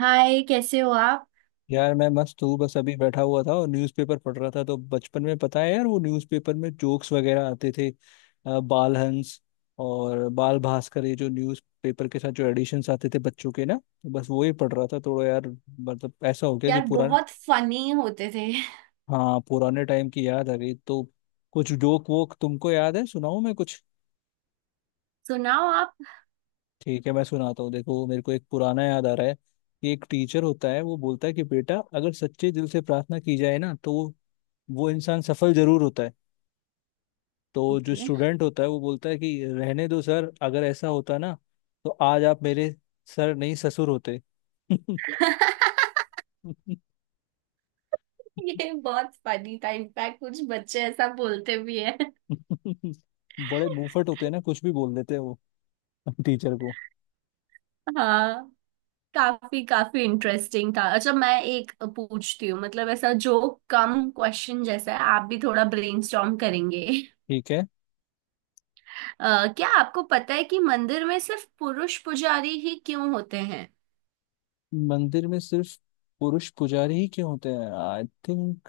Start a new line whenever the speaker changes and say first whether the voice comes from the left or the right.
right: हाय, कैसे हो आप?
left: यार मैं मस्त हूँ। बस अभी बैठा हुआ था और न्यूज़पेपर पढ़ रहा था। तो बचपन में पता है यार वो न्यूज़पेपर में जोक्स वगैरह आते थे बाल हंस और बाल भास्कर, ये जो न्यूज़पेपर के साथ जो एडिशंस आते थे बच्चों के ना, तो बस वो ही पढ़ रहा था थोड़ा यार। मतलब ऐसा हो गया कि
right: यार,
left: पुराना।
right: बहुत फनी होते थे।
left: हाँ, पुराने टाइम की याद आ गई। तो कुछ जोक वोक तुमको याद है, सुनाऊँ मैं कुछ?
right: सुनाओ आप।
left: ठीक है, मैं सुनाता हूँ। देखो, मेरे को एक पुराना याद आ रहा है कि एक टीचर होता है वो बोलता है कि बेटा, अगर सच्चे दिल से प्रार्थना की जाए ना तो वो इंसान सफल जरूर होता है। तो जो
right: ओके।
left: स्टूडेंट होता है वो बोलता है कि रहने दो सर, अगर ऐसा होता ना तो आज आप मेरे सर नहीं ससुर होते।
right: ये बहुत फनी था। इनफैक्ट कुछ बच्चे ऐसा बोलते भी है।
left: बड़े मुंहफट होते हैं ना, कुछ भी बोल देते हैं वो टीचर को।
right: हाँ। काफी काफी इंटरेस्टिंग था। अच्छा, मैं एक पूछती हूँ, मतलब ऐसा जो कम क्वेश्चन जैसा है, आप भी थोड़ा ब्रेनस्टॉर्म करेंगे।
left: ठीक है।
right: क्या आपको पता है कि मंदिर में सिर्फ पुरुष पुजारी ही क्यों होते हैं?
left: मंदिर में सिर्फ पुरुष पुजारी ही क्यों होते हैं? आई थिंक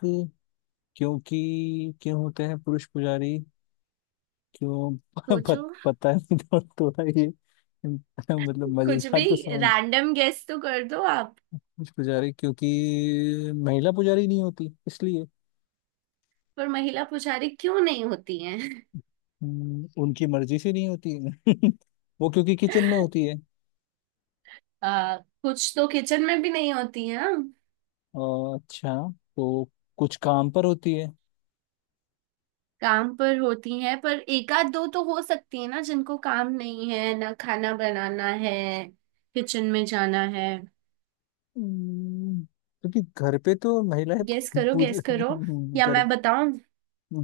left: क्योंकि क्यों होते हैं पुरुष पुजारी? क्यों?
right: सोचो।
left: पता नहीं, थोड़ा ये मतलब
right: कुछ
left: मजेदार
right: भी।
left: तो साउंड।
right: रैंडम गेस तो कर दो आप।
left: पुरुष पुजारी क्योंकि महिला पुजारी नहीं होती, इसलिए।
right: पर महिला पुजारी क्यों नहीं होती?
left: उनकी मर्जी से नहीं होती है। वो क्योंकि किचन में होती है।
right: आ, कुछ तो किचन में भी नहीं होती हैं।
left: और अच्छा। तो कुछ काम पर होती है।
right: काम पर होती हैं, पर एक आध दो तो हो सकती है ना, जिनको काम नहीं है ना, खाना बनाना है, किचन में जाना है।
left: हम्म, क्योंकि घर पे तो महिलाएं
right: गेस करो,
left: पूजा
right: गेस करो, या
left: घर।
right: मैं बताऊं?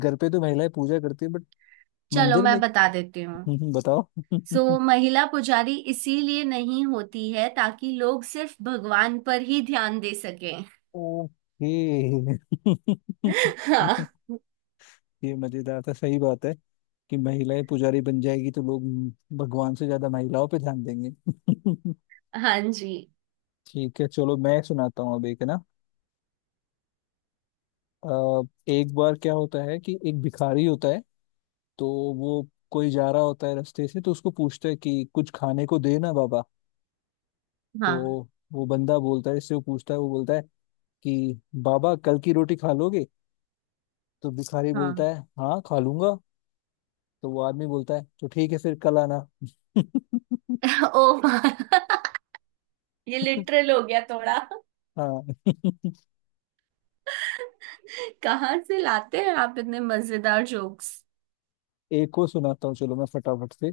left: घर पे तो महिलाएं पूजा करती है बट
right: चलो,
left: मंदिर
right: मैं
left: में।
right: बता देती हूँ।
left: बताओ।
right: सो महिला पुजारी इसीलिए नहीं होती है, ताकि लोग सिर्फ भगवान पर ही ध्यान दे सकें।
left: ओके।
right: हाँ।
left: ये मजेदार था, सही बात है कि महिलाएं पुजारी बन जाएगी तो लोग भगवान से ज्यादा महिलाओं पे ध्यान देंगे।
right: हाँ जी।
left: ठीक है, चलो मैं सुनाता हूँ अब एक है ना। अ, एक बार क्या होता है कि एक भिखारी होता है। तो वो, कोई जा रहा होता है रास्ते से तो उसको पूछता है कि कुछ खाने को दे ना बाबा। तो
right: हाँ।
left: वो बंदा बोलता है इससे, वो पूछता है वो बोलता है कि बाबा कल की रोटी खा लोगे? तो भिखारी बोलता
right: हाँ।
left: है हाँ खा लूंगा। तो वो आदमी बोलता है तो ठीक है फिर कल आना।
right: ओ। ये लिटरल हो गया थोड़ा।
left: हाँ।
right: कहाँ से लाते हैं आप इतने मजेदार जोक्स?
left: एक को सुनाता हूँ, चलो मैं फटाफट से।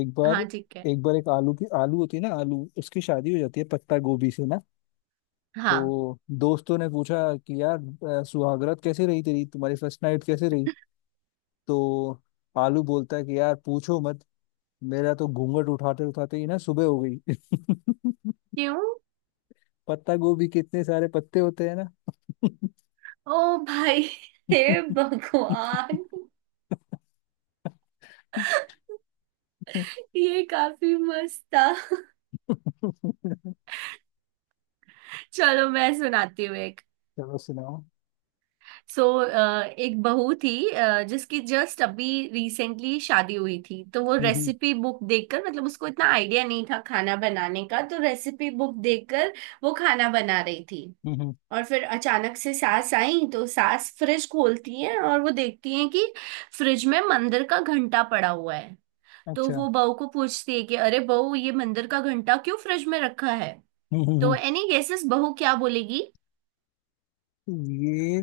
left: एक बार
right: हाँ, ठीक है।
left: एक बार एक आलू की, आलू होती है ना, आलू उसकी शादी हो जाती है पत्ता गोभी से ना।
right: हाँ।
left: तो दोस्तों ने पूछा कि यार, सुहागरात कैसे रही तेरी, तुम्हारी फर्स्ट नाइट कैसे रही? तो आलू बोलता है कि यार पूछो मत, मेरा तो घूंघट उठाते उठाते ही ना सुबह हो गई।
right: क्यों?
left: पत्ता गोभी के इतने सारे पत्ते होते हैं ना।
right: ओ भाई। हे भगवान। ये काफी मस्त था। चलो, मैं सुनाती हूँ एक।
left: चलो सुनाओ।
right: सो एक बहू थी, जिसकी जस्ट अभी रिसेंटली शादी हुई थी, तो वो
left: हम्म।
right: रेसिपी बुक देखकर, मतलब उसको इतना आइडिया नहीं था खाना बनाने का, तो रेसिपी बुक देखकर वो खाना बना रही थी।
left: हम्म।
right: और फिर अचानक से सास आई, तो सास फ्रिज खोलती है और वो देखती है कि फ्रिज में मंदिर का घंटा पड़ा हुआ है। तो
left: अच्छा।
right: वो बहू को पूछती है कि अरे बहू, ये मंदिर का घंटा क्यों फ्रिज में रखा है?
left: हम्म।
right: तो
left: हम्म।
right: एनी गेसेस, बहू क्या बोलेगी?
left: हम्म। ये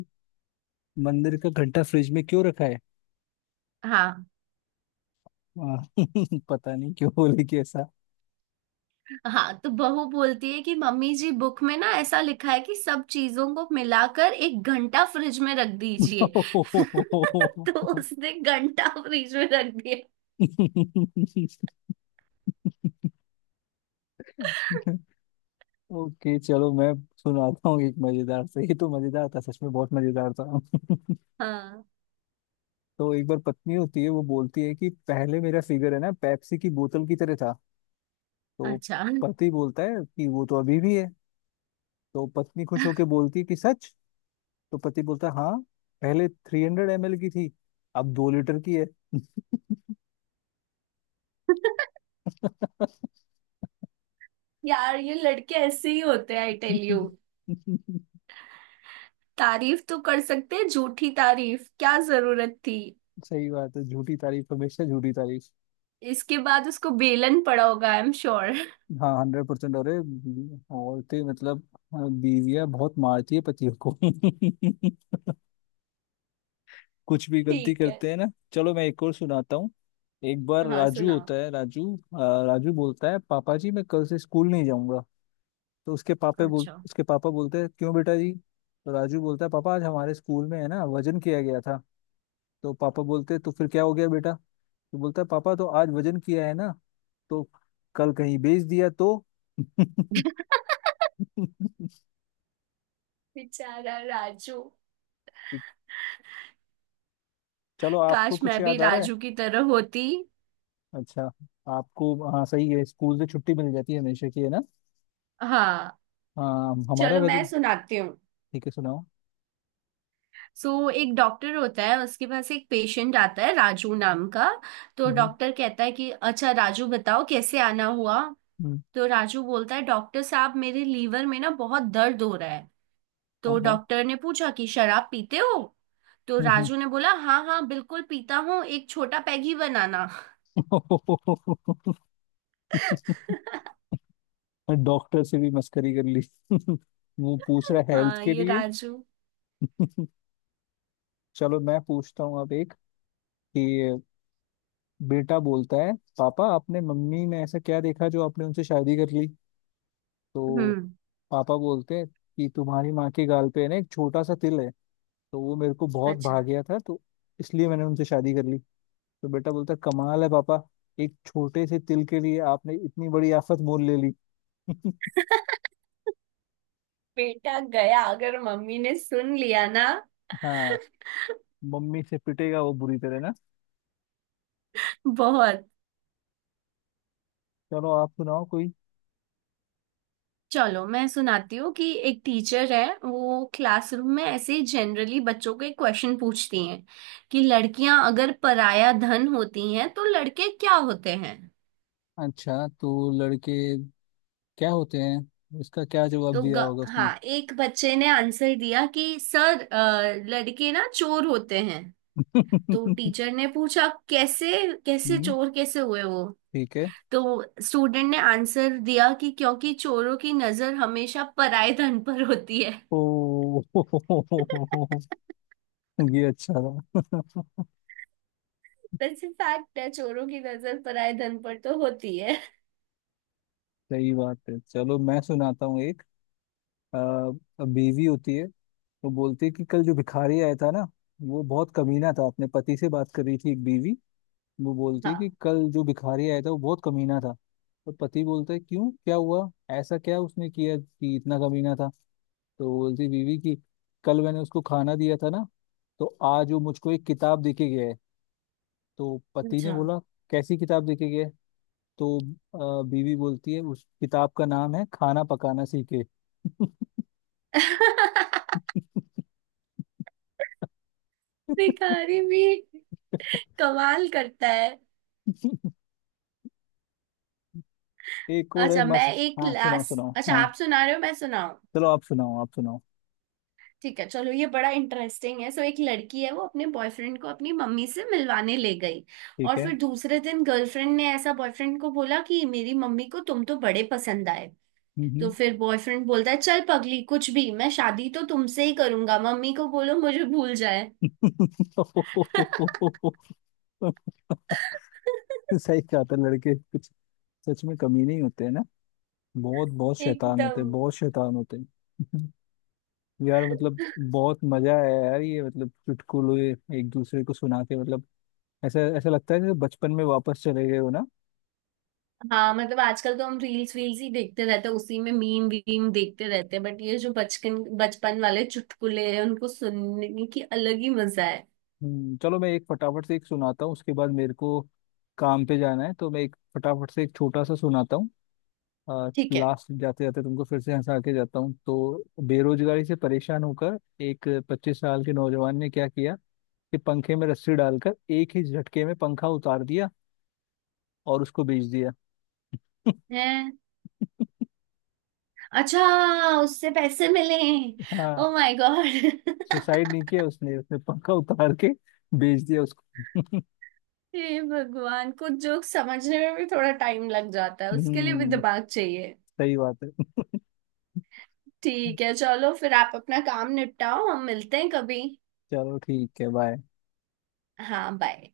left: मंदिर का घंटा फ्रिज में क्यों रखा है?
right: हाँ,
left: हाँ, पता नहीं क्यों बोले कि ऐसा।
right: हाँ। तो बहू बोलती है कि मम्मी जी, बुक में ना ऐसा लिखा है कि सब चीजों को मिलाकर एक घंटा फ्रिज में रख दीजिए। तो उसने घंटा फ्रिज में रख दिया।
left: ओके, चलो मैं सुनाता हूँ एक मजेदार से। ये तो मजेदार था, सच में बहुत मजेदार था।
right: हाँ।
left: तो एक बार पत्नी होती है वो बोलती है कि पहले मेरा फिगर है ना पेप्सी की बोतल की तरह था। तो
right: अच्छा।
left: पति बोलता है कि वो तो अभी भी है। तो पत्नी खुश होकर बोलती है कि सच? तो पति बोलता है हाँ, पहले 300 ml की थी, अब 2 लीटर की है।
right: यार, ये लड़के ऐसे ही होते हैं, आई टेल यू। तारीफ तो कर सकते हैं, झूठी तारीफ क्या जरूरत थी?
left: सही बात है, झूठी तारीफ, हमेशा झूठी तारीफ।
right: इसके बाद उसको बेलन पड़ा होगा, आई एम श्योर।
left: हाँ, 100%। अरे औरतें मतलब, बीवियां बहुत मारती है पतियों को। कुछ भी गलती
right: ठीक है।
left: करते हैं ना। चलो मैं एक और सुनाता हूँ। एक बार
right: हाँ,
left: राजू
right: सुनाओ।
left: होता है, राजू राजू बोलता है पापा जी मैं कल से स्कूल नहीं जाऊंगा। तो
right: अच्छा।
left: उसके पापा बोलते हैं क्यों बेटा जी? तो राजू बोलता है पापा आज हमारे स्कूल में है ना वजन किया गया था। तो पापा बोलते हैं, तो फिर क्या हो गया बेटा? तो बोलता है पापा तो आज वजन किया है ना, तो कल कहीं बेच दिया तो।
right: बेचारा राजू।
left: ठीक, चलो आपको
right: काश
left: कुछ
right: मैं भी
left: याद आ रहा है?
right: राजू की तरह होती।
left: अच्छा आपको, हाँ सही है, स्कूल से छुट्टी मिल जाती है हमेशा की, है ना?
right: हाँ।
left: हाँ, हमारा
right: चलो, मैं
left: वजन।
right: सुनाती हूँ।
left: ठीक है, सुनाओ।
right: सो एक डॉक्टर होता है, उसके पास एक पेशेंट आता है राजू नाम का। तो
left: हम्म।
right: डॉक्टर कहता है कि अच्छा राजू, बताओ कैसे आना हुआ।
left: हम्म,
right: तो राजू बोलता है, डॉक्टर साहब, मेरे लीवर में ना बहुत दर्द हो रहा है।
left: हाँ
right: तो
left: हाँ।
right: डॉक्टर ने पूछा कि शराब पीते हो? तो
left: हम्म।
right: राजू ने बोला, हाँ हाँ, बिल्कुल पीता हूँ, एक छोटा पैग ही बनाना।
left: हम्म। डॉक्टर से भी मस्करी कर ली। वो पूछ रहा है हेल्थ
right: हाँ,
left: के
right: ये
left: लिए।
right: राजू।
left: चलो मैं पूछता हूँ अब एक कि बेटा बोलता है पापा, आपने मम्मी में ऐसा क्या देखा जो आपने उनसे शादी कर ली? तो
right: हम्म।
left: पापा बोलते हैं कि तुम्हारी माँ के गाल पे है ना एक छोटा सा तिल है, तो वो मेरे को बहुत भा
right: अच्छा।
left: गया था, तो इसलिए मैंने उनसे शादी कर ली। तो बेटा बोलता कमाल है पापा, एक छोटे से तिल के लिए आपने इतनी बड़ी आफत मोल ले ली।
right: बेटा गया अगर मम्मी ने सुन लिया ना।
left: हाँ, मम्मी से पिटेगा वो बुरी तरह ना।
right: बहुत।
left: चलो आप सुनाओ कोई।
right: चलो, मैं सुनाती हूँ कि एक टीचर है, वो क्लासरूम में ऐसे ही जनरली बच्चों के क्वेश्चन पूछती हैं कि लड़कियां अगर पराया धन होती हैं, तो लड़के क्या होते हैं?
left: अच्छा तो लड़के क्या होते हैं, इसका क्या जवाब
right: तो
left: दिया होगा उसने?
right: हाँ, एक बच्चे ने आंसर दिया कि सर, लड़के ना चोर होते हैं। तो टीचर ने पूछा, कैसे? कैसे
left: हम्म।
right: चोर कैसे हुए वो?
left: ठीक है।
right: तो स्टूडेंट ने आंसर दिया कि क्योंकि चोरों की नजर हमेशा पराये धन पर होती है।
left: ओ ये अच्छा था।
right: वैसे फैक्ट है, चोरों की नजर पराये धन पर तो होती है।
left: सही बात है, चलो मैं सुनाता हूँ एक। बीवी होती है तो बोलती है कि कल जो भिखारी आया था ना वो बहुत कमीना था, अपने पति से बात कर रही थी एक बीवी। वो बोलती है कि
right: हाँ।
left: कल जो भिखारी आया था वो बहुत कमीना था। तो पति बोलता है क्यों, क्या हुआ? ऐसा क्या उसने किया कि इतना कमीना था? तो बोलती बीवी कि कल मैंने उसको खाना दिया था ना, तो आज वो मुझको एक किताब देके गया है। तो पति ने
right: अच्छा।
left: बोला कैसी किताब देके गया है? तो बीवी बोलती है उस किताब का नाम है खाना पकाना सीखे।
right: भिखारी भी कमाल करता है।
left: एक और है
right: अच्छा, मैं
left: मस्त,
right: एक
left: हाँ सुनाओ
right: लास्ट,
left: सुनाओ।
right: अच्छा,
left: हाँ
right: आप सुना रहे हो, मैं सुनाऊं?
left: चलो आप सुनाओ आप सुनाओ।
right: ठीक है, चलो, ये बड़ा इंटरेस्टिंग है। सो एक लड़की है, वो अपने बॉयफ्रेंड को अपनी मम्मी से मिलवाने ले गई।
left: ठीक
right: और
left: है।
right: फिर दूसरे दिन गर्लफ्रेंड ने ऐसा बॉयफ्रेंड को बोला कि मेरी मम्मी को तुम तो बड़े पसंद आए। तो
left: हम्म।
right: फिर बॉयफ्रेंड बोलता है, चल पगली, कुछ भी, मैं शादी तो तुमसे ही करूंगा, मम्मी को बोलो मुझे भूल जाए।
left: हम्म। सही कहा था, लड़के कुछ सच में कमी नहीं होते हैं ना, बहुत बहुत शैतान होते
right: एकदम।
left: हैं, बहुत शैतान होते हैं। यार मतलब बहुत मजा आया यार, ये मतलब चुटकुले एक दूसरे को सुना के, मतलब ऐसा ऐसा लगता है जैसे बचपन में वापस चले गए हो ना।
right: हाँ, मतलब आजकल तो हम रील्स वील्स ही देखते रहते हैं, उसी में मीम वीम देखते रहते हैं, बट ये जो बचपन बचपन वाले चुटकुले हैं, उनको सुनने की अलग ही मजा है।
left: चलो मैं एक फटाफट से एक सुनाता हूँ, उसके बाद मेरे को काम पे जाना है, तो मैं एक फटाफट से एक छोटा सा सुनाता हूँ।
right: ठीक है।
left: लास्ट जाते जाते तुमको फिर से हंसा के जाता हूँ। तो बेरोजगारी से परेशान होकर एक 25 साल के नौजवान ने क्या किया कि पंखे में रस्सी डालकर एक ही झटके में पंखा उतार दिया और उसको बेच दिया।
right: हैं? अच्छा। उससे पैसे मिले?
left: हाँ।
right: Oh my God.
left: सुसाइड नहीं किया उसने, उसने पंखा उतार के बेच दिया उसको।
right: हे भगवान, कुछ जोक समझने में भी थोड़ा टाइम लग जाता है, उसके लिए भी
left: हम्म
right: दिमाग चाहिए।
left: सही बात है।
right: ठीक है, चलो फिर आप अपना काम निपटाओ, हम मिलते हैं कभी।
left: चलो ठीक है, बाय।
right: हाँ, बाय।